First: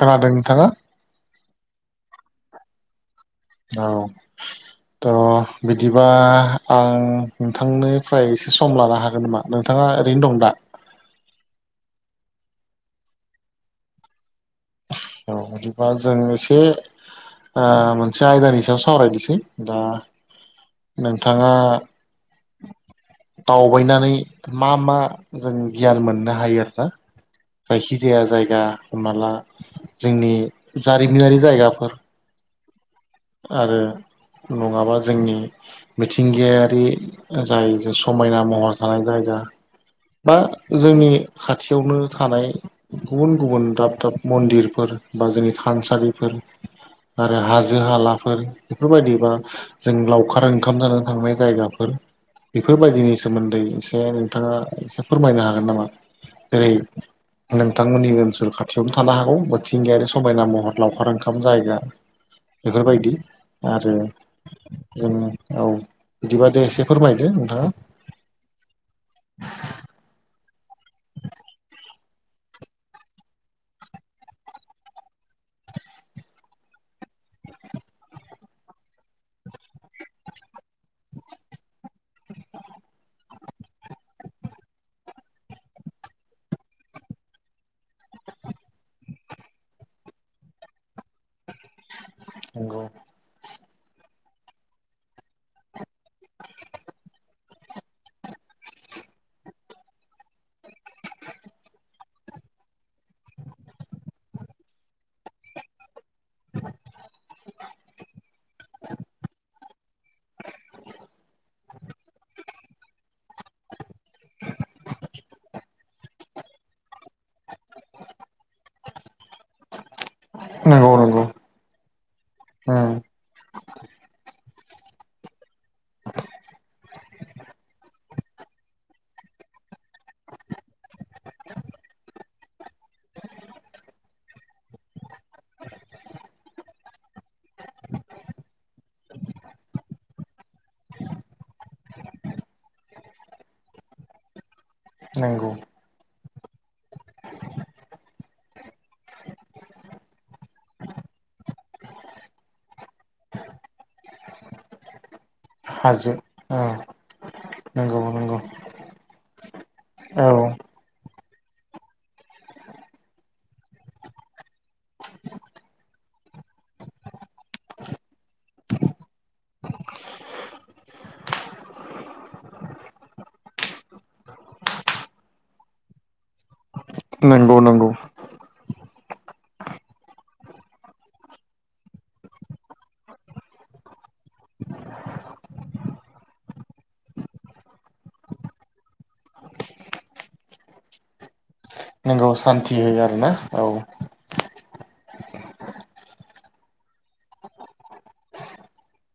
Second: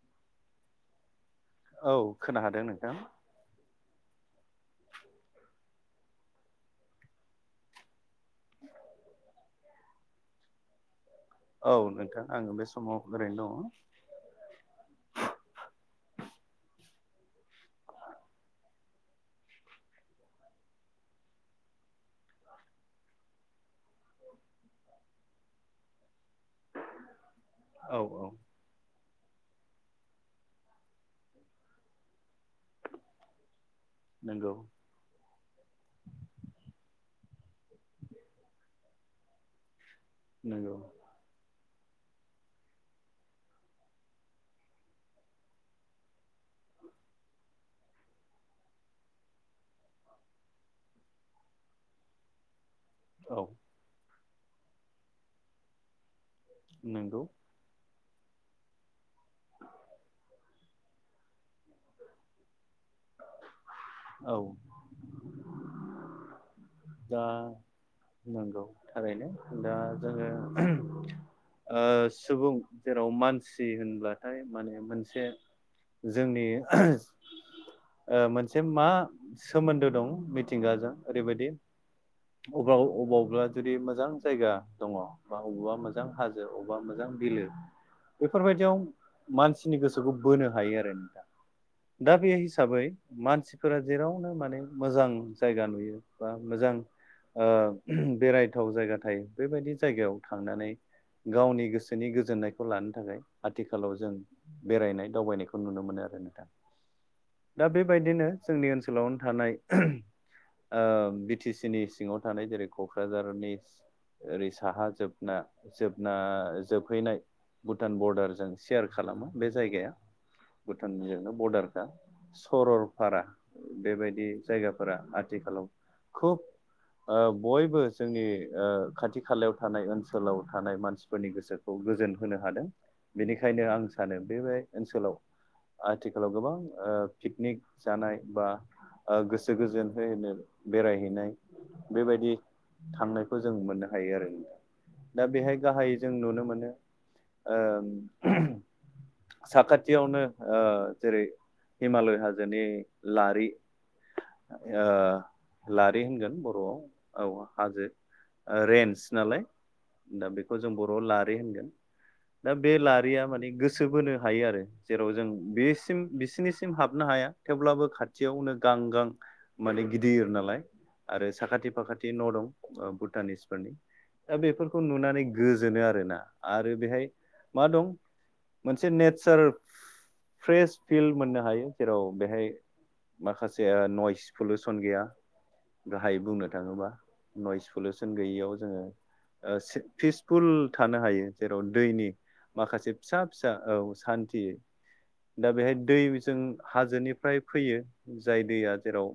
खोनादोंनिथांङा। औ खोनाहादों नोंथां। औ। थ' बिदिबा आं नोंथांनोफ्राय एसे सम लानो हागोन नामा? नोंथाङा ओरैनो दं दा? औ नोंथां आङो बे समाव ओरैनो दङ। औ बिदिबा जों इसे ओ मोनसे आयदानि सायाव सावरायनोसै। दा नोंथांङा। दावबायनानै मा मा जों गियान मोननो हायो? औ जायखिजाया औ जायगा। होमनाला जोंनि जारिमिनारि जायगाफोर। नंगौ आरो नङाबा जोंनि मिथिंगायारि जाय समायना महर थानाय जायगा। बा नंगौ जोंनि खाथियावनो थानाय। गुबुन गुबुन दाब दाब मन्दिरफोर बा जोंनि थानसालिफोर आरो हाजो। हाजो-हालाफोर बेफोरबायदिबा जों लावखार ओंखाम जानानै थांनाय जायगाफोर। बेफोरबायदिनि औ सोमोन्दै इसे नोंथाङा एसे फोरमायनो हागोन नामा? जेरै नंगौ नोंथांमोननि ओनसोल खाथियावबो थानो हागौ मिथिंगायारि समायना महर। लावखार ओंखाम जायगा। बेफोरबायदि आरो। औ जों औ बिदिबा दे एसे फोरमायदो नोंथाङा। नोंगौ थारैनो दा जोङो। ओ सुबुं जेराव मानसि होनब्लाथाय माने मोनसे। जोंनि ओ मोनसे मा सोमोन्दो दं मिथिंगाजों ओरैबादि। अबाव अबावब्ला जुदि मोजां जायगा दङ। बा अबेबा मोजां हाजो अबावबा मोजां बिलो। बेफोरबायदियाव मानसिनि गोसोखौ बोनो हायो आरो नों दा दा बे हिसाबै नंगौ मानसिफोरा जेरावनो माने मोजां जायगा नुयो बा मोजां। ओ बेरायथाव जायगा थायो बेबायदि जायगायाव थांनानै गावनि गोसोनि गोजोननायखौ लानो थाखाय आथिखालाव जों बेरायनाय दावबायनायखौ नुनो मोनो आरो नोंथां [inaudible] दा बेबायदिनो जोंनि ओनसोलावनो थानाय ओ बि टि सि नि सिङाव थानाय जेरै क'क्राझारनि ओरै साहा जोबना जोबना जोबहैनाय भुटान बरडारजों सेयार खालामो बे जायगाया नंगौ नंगौ भुटानजोंनो बरडारखा सरलपारा बेबायदि जायगाफोरा आथिखालाव खुब बयबो जोंनि खाथि खालायाव थानाय ओनसोलाव थानाय मानसिफोरनि गोसो खौ गोजोन होनो हादों बेनिखायनो आं सानो बे ओनसोलाव आथिखालाव गोबां ओ पिकनिक जानाय बा गोसो गोजोनो बेरायहैनाय बेबायदि थांनायखौ जों मोननो हायो आरो दा नंगौ बेहाय गाहाय जों नुनो मोनो ओ साखाथियावनो ओ जेरै हिमालय हाजोनि लारि ओ लारि हाजो होनगोन बर'आव ओं औ हाजो नंगौ नंगौ रेन्स नालाय औ दा बेखौ जों बर'आव लारि होनगोन दा बे लारिया माने गोसो बोनो हायो आरो जेराव जों बेसिम बिसिनि सिम हाबनो हाया थेवब्लाबो खाथियावनो गां गां माने गिदिर नालाय आरो साखाथि फाखाथि न' दं भुटानिसफोरनि दा बेफोरखौ नुनानै गोजोनो आरोना आरो बेहाय नंगौ मा नंगौ दं मोनसे नेचार फ्रेश फिल मोननो हायो जेराव बेहाय माखासे नयस पलिुसन गैया गाहायै बुंनो थाङोब्ला नयस पलिउसन गैयियाव जोङो ओ पिसफुल थानो हायो जेराव दैनि नंगौ सान्थि माखासे होयो फिसा आरोना फिसा औ सान्थि दा बेहाय दै जों हाजोनिफ्राय फैयो जाय दैया जेराव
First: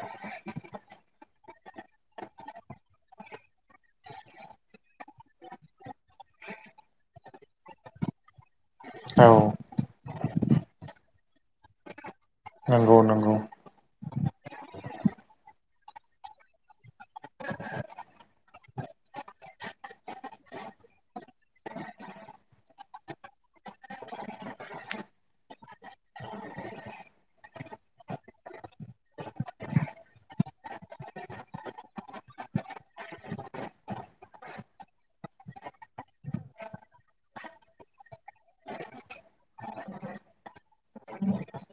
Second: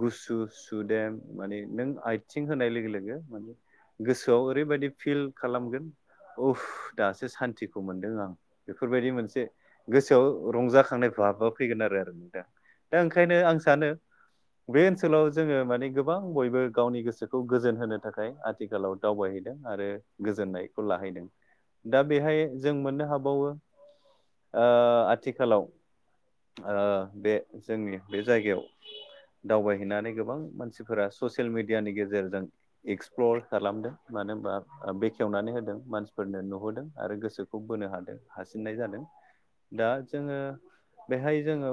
गुसु सुदेम माने नों आथिं होनाय लोगो लोगो माने गोसोआव ओरैबायदि फिल खालामगोन उप दासो सान्थिखौ मोनदों आं बेफोरबायदि औ मोनसे गोसोआव रंजाखांनाय बाबा फैगोन आरो आरो नोंथां नंगौ दा नंगौ ओंखायनो आं सानो बे ओनसोलाव जोङो माने गोबां बयबो गावनि गोसोखौ गोजोन होनो थाखाय आ थिखालाव दावबायहैदों आरो गोजोननायखौ लाहैदों दा बेहाय जों मोननो हाबावो ओ आथिखालाव ओ बे जोंनि बे जायगायाव दावबायहैनानै गोबां मानसिफोरा ससियेल मिडियानि गेजेरजों एक्सप्लर खालामदों मानो होनबा बेखेवनानै होदों मानसिफोरनो नुहोदों आरो गोसो खौ बोनो हादों हासिननाय जादों दा जोङो बेहाय जोङो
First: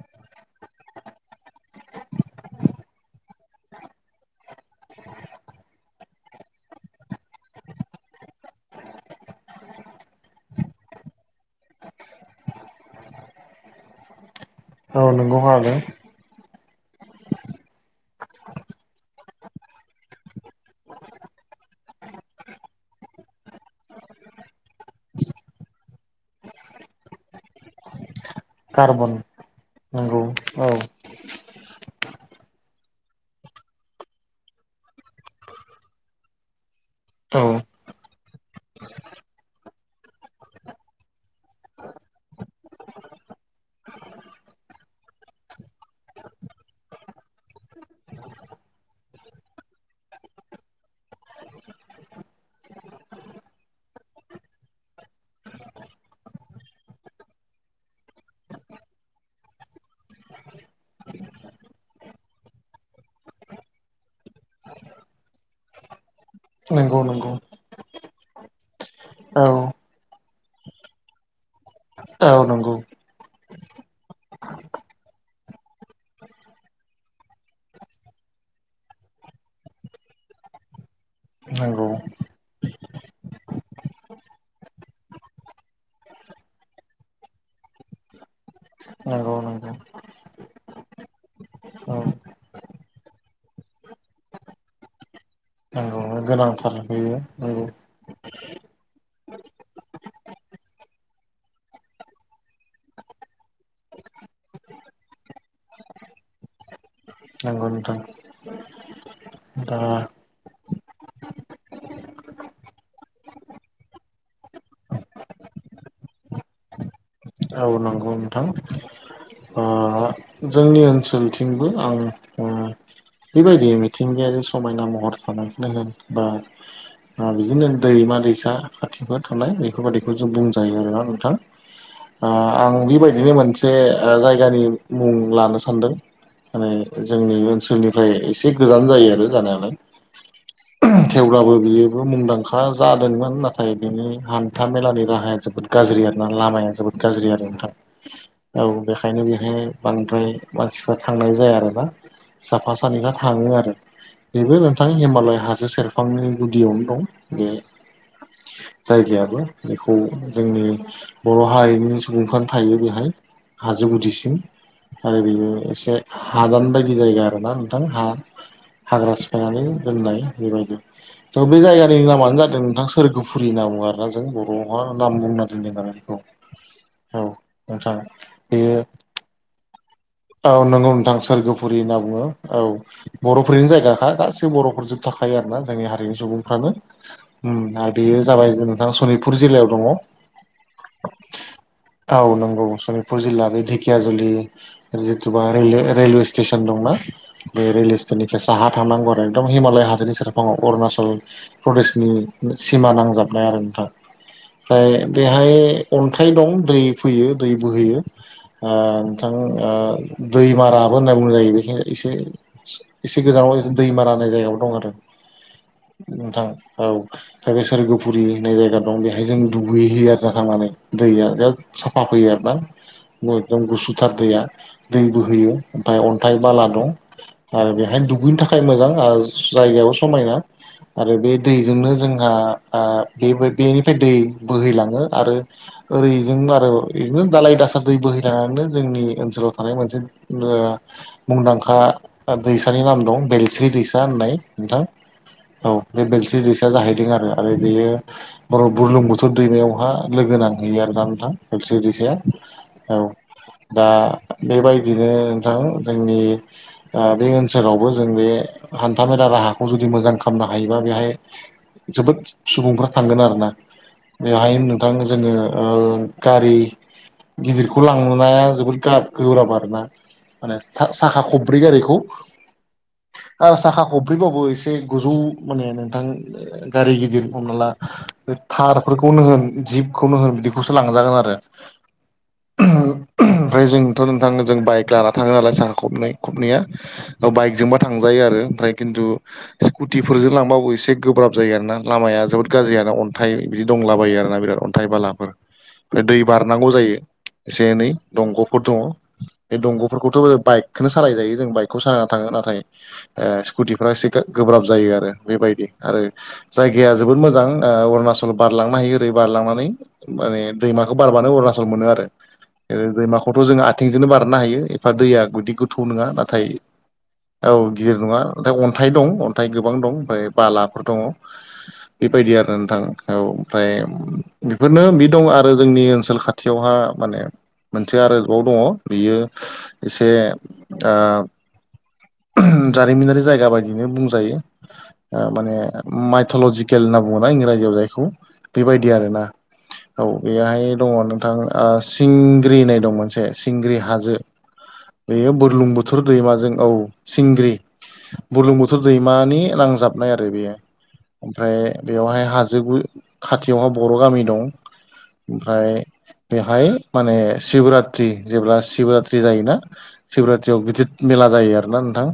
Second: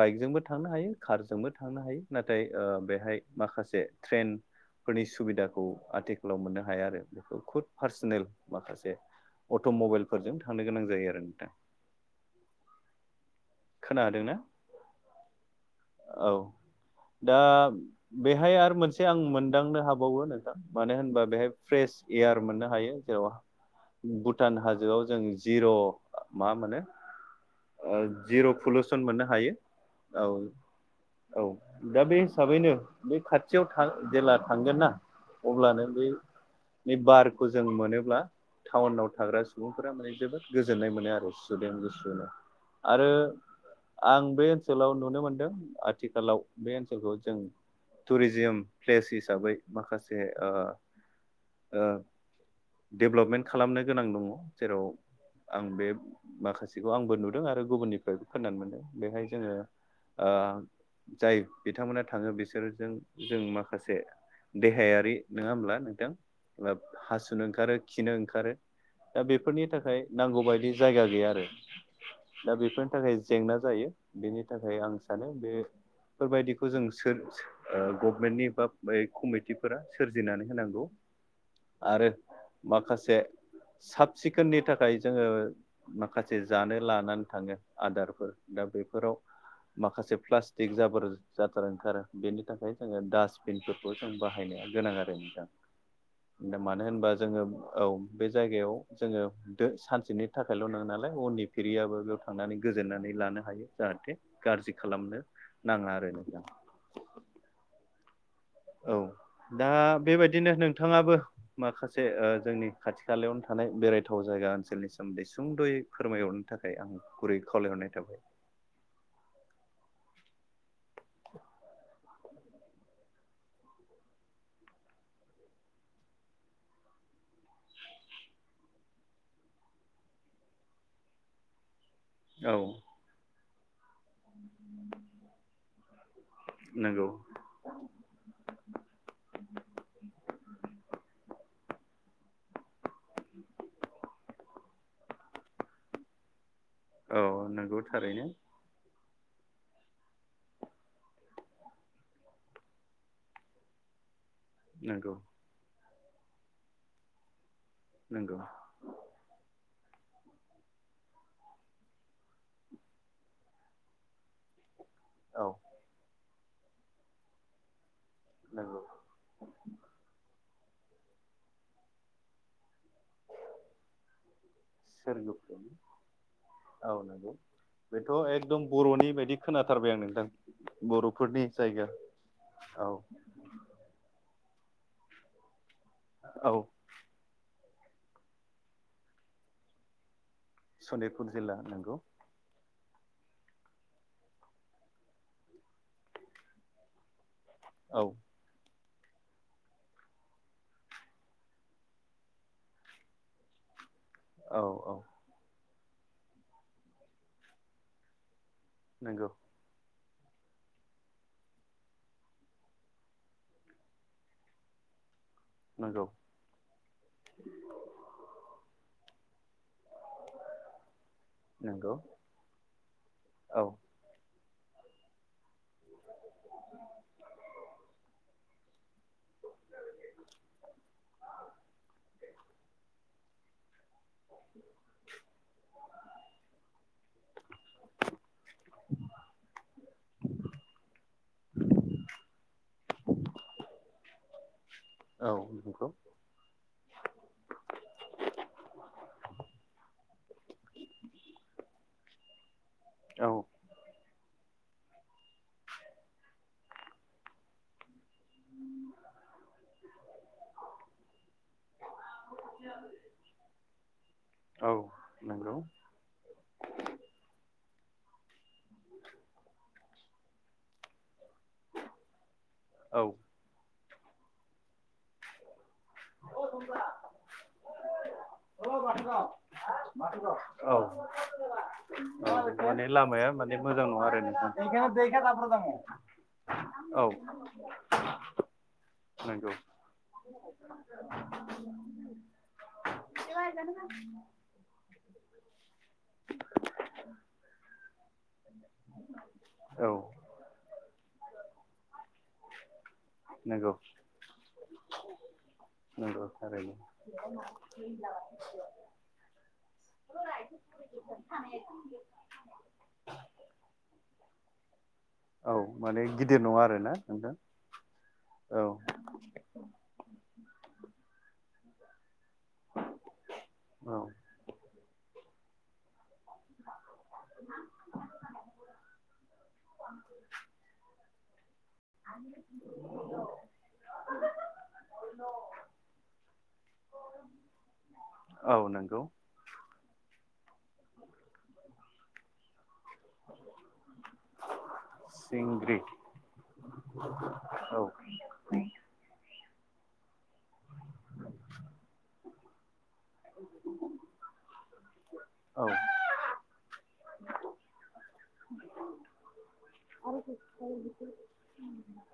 बाइकजोंबो थांनो हायो कारजोंबो थांनो हायो नाथाय ओ बेहाय माखासे ट्रेन फोरनि सुबिदाखौ आथिखालाव मोननो हाया आरो बेखौ खुद पार्सनेल माखासे अट' मबाइलफोरजों थांनो गोनां जायो आरो नोंथां खोनादों ना औ नोंगौ खोनादों औ दा बेहाय आरो मोनसे आं मोनदांनो हाबावो नोंथां मानो होनबा बेहाय फ्रेस एयार मोननो हायो जेराव भुटान हाजोआव जों जिर' मा मोनो जिर' पलिउसन कार्बन मोननो हायो औ औ दा बे हिसाबैनो बे खाथियाव जेला थांगोन ना अब्लानो बै बे औ बारखौ जों मोनोब्ला टाउनाव थाग्रा सुबुंफोरा माने जोबोद गोजोननाय मोनो आरो सुदेम गुसुनो आरो आं बे ओनसोलाव नुनो मोनदों आथिखालाव बे ओनसोलखौ जों टुरिजिम प्लेस हिसाबै माखासे ओ [inaudible] डेभेलपमेन्ट खालामनो गोनां दङ जेराव आं बे माखासेखौ आंबो नुदों आरो गुबुननिफ्रायबो खोनानो मोनदों बेहाय जोङो ओ जाय बिथांमोना थाङो बिसोरजों जों माखासे देहायारि नङा ओमब्ला नोंथां बा नंगौ नंगौ हासुनो ओंखारो खिनो ओंखारो दा औ बेफोरनि थाखाय नांगौबायदि जायगा गैया आरो औ दा नंगौ बेफोरनि थाखाय जेंना जायो बेनि थाखाय आं सानो बे फोरबायदिखौ जों सोर सो ओ गभनमेन्टनि बा कमिटिफोरा सोरजिनानै होनांगौ। नंगौ आरो माखासे साब सिखोननि थाखाय जोङो माखासे जानो लानानै थाङो आदारफोर दा बेफोराव नंगौ नंगौ माखासे प्लास्टिक जाबोर जाथार औ ओंखारो बेनि थाखाय जोङो डासटबिनफोर खौ जों बाहायनाया गोनां आरो मोजां। नंगौ। गोनांथार मानो होनबा बेयो जोङो नंगौ औ बे जायगायाव जोङो दो सानसेनि थाखायल' नङा नालाय उननि फिरियाबो थांनानै गोजोननानै लानो हायो जाहाथे गाज्रि खालामनो नाङा आरो नोंथां। नंगौ नोंथां औ दा बेबायदिनो नोंथाङाबो माखासे ओ जोंनि खाथि खालायावनो थानाय बेरायथाव जायगा ओनसोलनि सोमोन्दै सुंद'यै फोरमाय हरनो थाखाय आं गुरै औ खावलायहरनाय नंगौ थाबाय। नोंथां ओ जोंनि ओनसोलथिंबो आं उम बेबायदि मिथिंगायारि समायना महर थानायखौनो होन बा ओ बिदिनो दैमा दैसा खाथि खाला थानाय बेफोरबायदिखौ जों बुंजायो आरोना नोंथां ओ औ आं बेबायदिनो मोन से ओ जायगानि मुं लानो सानदों माने नंगौ जोंनि ओनसोलनि फ्राय एसे गोजान जायो आरो जानायालाय थेवब्लाबो बियोबो मुंदां खा जादोंमोन नाथाय बिनि हान्था मेलानि राहाया जोबोद गाज्रि आरोना लामाया जोबोद औ गाज्रि आरो नोंथां नंगौ थारैनो औ बेखायनो बेहाय बांद्राय मानसिफ्रा थांनाय जाया आरोना साफा सानैफ्रा थाङो आरो। बेबो नोंथां नंगौ हिमालय हाजो सेरफांनि गुदियावनो दं बे नंगौ। जायगायाबो बेखौ जोंनि बर' हारिनि सुबुंफ्रानो थायो बेहाय हाजो गुदिसिम आरो औ बेनि एसे हादान बायदि जायगा आरोना नोंथां हा नंगौ हाग्रा सिफायनानै दोननाय बेबायदि थ' बे जायगानि नामानो जादों नोंथां सोरगोफुरि होनना बुङो आरोना जों बर'हा नाम बुंना सोरगोफुरि दोननाय न बेखौ [inaudible] औ नंगौ बेथ' एकदम बेयो बर'नि बायदि खोनाथारबाय आं नोंथां। औ नंगौ नोंथां बर'फोरनि सोरगोफुरि जायगा होनना बुङो औ। बर'फोरनिनो जायगाखा गासै बर'फोर जोब थाखायो आरोना जोंनि हारिनि औ सुबुंफ्रानो उम आरो बेयो जाबाय नोंथां सनितपुर जिल्लायाव दङ। सनितपुर जिल्ला नोंगौ औ नंगौ सनितपुर जिल्ला बे ढेकियाजुलि जिथुबा रेल रेलवे स्टेसन दंना बे रेलवे औ स्टेसननि फ्राय साहा थांनांगौ आरो एकदम हिमालय हाजोनि सेरफाङाव अरुणाचल प्रदेशनि सिमा नांजाबनाय आरो नोंथां औ औ ओमफ्राय बेहाय अन्थाइ दं दै फैयो दै बोहोयो ओ नंगौ नोंथां दैमाराबो होनना बुंनाय जायो बेखिनियाव एसे एसे गोजानाव दैमारा होननाय जायगाबो दं आरो नंगौ नोंथां औ आरो सोरगोफुरि होननाय जायगा दं बेहाय जों दुगैहयो आरोना थांनानै दैया जा नंगौ साफा फैयो आरोना औ एखदम गुसुथार दैया दै बोहोयो ओमफ्राय अन्थाइ बाला दं आरो बेहाय दुगैनो थाखाय थाखाय मोजां जायगायाबो समायना आरो बे दैजोंनो जोंहा ओ बेबो बेनिफ्राय दै बोहैलाङो आरो ओरै जों आरो बिदिनो दालाय दासा दै बोहैलांनानैनो जोंनि ओनसोलाव थानाय मोनसे मुंदांखा दैसानि नाम दं बेलस्रि दैसा होननाय नोंथां औ बे बेलस्रि दैसा जाहैदों आरो आरो बेयो बुरलुंबुथुर दैमायावहा लोगो नांहैयो आरो दा ना बेलस्रि दैसाया औ दा बेबायदिनो नोंथां जोंनि बे ओन- ओनसोलावबो जों बे हान्थामेला राहाखौ जुदि मोजां खालामनो हायोबा बेहाय जोबोद सुबुंफ्रा थांगोन आरोना बेहाय औ नोंथां जोङो नंगौ गारि गिदिरखौ लांनाया जोबोद गोब्राब आरोना माने साखा खब्रै गारिखौ औ आरो साखा खब्रैबाबो एसे गोजौ माने नोंथां गारि गिदिर हमना ला बे थारफोरखौनो होन जिपखौनो होन बिदिखौसो लां- जागोन आरो माने लामाया माने ओमफ्राय मोजां नङा जोंथ' आरो नोंथां जों बाइक लाना थाङो नालाय साखा खबनै खबनैया औ बाइकजोंबा थांजायो आरो ओमफ्राय खिन्थु नंगौ स्कुटिफोरजों लांबाबो एसे गोब्राब जायो आरो ना लामाया जोबोद गाज्रियानो अन्थाइ बिदि दंलाबायो आरो ना बिराद अन्थाइ थाइ बालाफोर ओमफ्राय दै बारनांगौ जायो एसे एनै दंग'फोर दङ' बे औ दंग'फोरखौथ' बाइक खोनो सालायजायो जों बाइकखौ सालायना थाङो नाथाय ओ नंगौ स्कुटिफोरा एसे गोब्राब जायो आरो बेबायदि आरो नंगौ थारैनो जायगाया जोबोद मोजां अरुणाचल बारलांनो हायो दै बारलांनानै माने दैमाखौ बारबानो अरुणाचल मोनो आरो दैमाखौथ' जोङो आथिंजोंनो बारनो हायो एफा दैया बिदि औ गोथौ माने नङा गिदिर नाथाय नङा आरोना नोंथां औ गिदिर नङा नाथाय औ अन्थाइ दं अन्थाइ गोबां दं ओमफ्राय बालाफोर दङ' बेबायदि आरो नोंथां औ ओमफ्राय औ बेफोरनो बि दं आरो जोंनि ओनसोल खाथियावहा माने मोनसे आरोबाव दङ' बियो एसे ओ जारिमिनारि जायगा बायदिनो बुंजायो ओ माने माइथलजिकेल होनना बुङोना इंराजियाव जायखौ औ बेबायदि नंगौ आरोना औ बेहाय दङ' नोंथां सिंग्रि होननाय दं मोनसे सिंग्रि हाजो बेयो सिंग्रि बुरलुंबुथुर दैमाजों औ सिंग्रि औ बुरलुंबुथुर दैमानि नांजाबनाय आरो बेयो ओमफ्राय बेवहाय हाजो खाथियावहा बर' गामि दं औ ओमफ्राय बेहाय माने शिबरात्रि जेब्ला शिबरात्रि जायोना सिबरात्रियाव गिदिर मेला जायो आरोना नोंथां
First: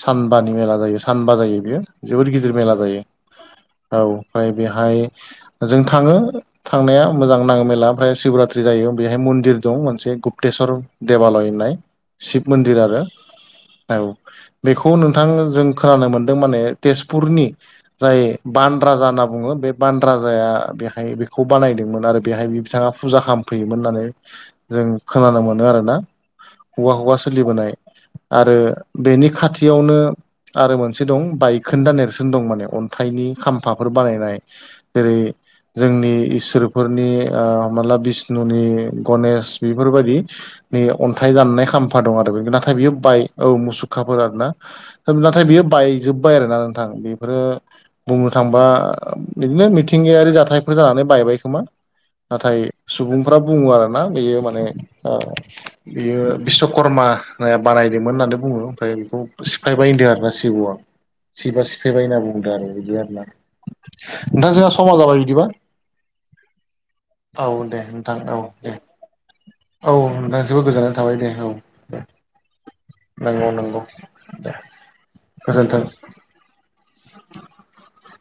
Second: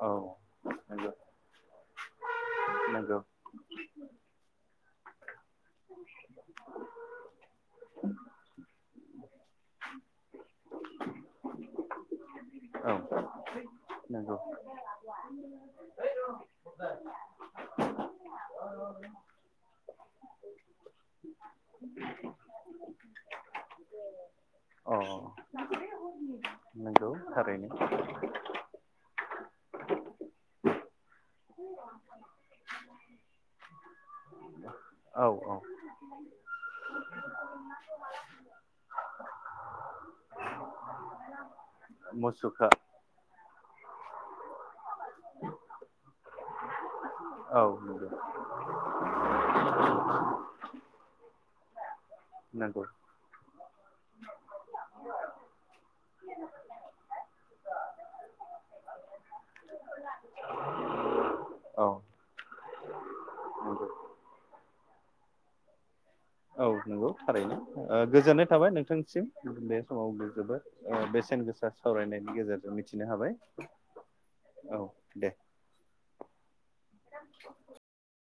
औ मेला जायो नंगौ सानबा जायो बियो जोबोर गिदिर मेला जायो नंगौ औ ओमफ्राय बेहाय जों थाङो थांनाया मोजां नाङो मेला ओमफ्राय शिवरात्रि जायो बेहाय मन्दिर दं मोनसे गुप्तेस्वर देबालय होननाय शिब मन्दिर आरो औ नोंगौ बेखौ नोंथां जों खोनानो मोनदों माने तेजपुरनि जाय बान राजा होनना बुङो बे बान राजाया बेहाय बेखौ बानायदोंमोन आरो बेहाय बिथाङा फुजा खालामामफैयोमोन होननानै जों अ खोनानो मोनो आरोना। हवा नंगौ हवा थारैनो सोलिबोनाय आरो बेनि खाथियावनो आरो मोनसे दं बायखोन्दा नेरसोन दं माने अन्थाइनि खाम्फाफोर बानायनाय जेरै औ औ जोंनि इसोर फोरनि ओ हमना ला बिष्णुनि, गनेश बेफोर बायदि नि अन्थाइ दाननाय खाम्फा दं आरो बे मुसुखा नाथाय बियो बाय औ मुसुखाफोर आरोना। होम नाथाय बियो बायजोब्बाय आरोना नोंथां बेफोरो। औ नंगौ बुंनो थांबा बिदिनो मिथिंगायारि जाथायफोर जानानै बायबाय खोमा। नाथाय नंगौ सुबुंफ्रा बुङो आरो ना बेयो माने ओ बियो बिस्वकर्माया बानायदोंमोन होननानै बुङो ओमफ्राय बेखौ फायबायायदों आरो ना सिब'आ सिबा औ सिफाय बायना बुंदो आरो बिदि आरो ना। नंगौ नोंथां जोहा समा जाबाय बिदिबा। औ नंगौ थारैनो औ दे ओ नोंथां औ गोजोननाय थाबाय दे नोंथांसिम बे औ समाव नोंथां जोबोद गोजोननाय ओ थाबाय दे बेसेन औ गोसा सावरायनायनि गेजेरजों मिथिनो हाबाय नंगौ औ दे। गोजोनथों। [inaudible]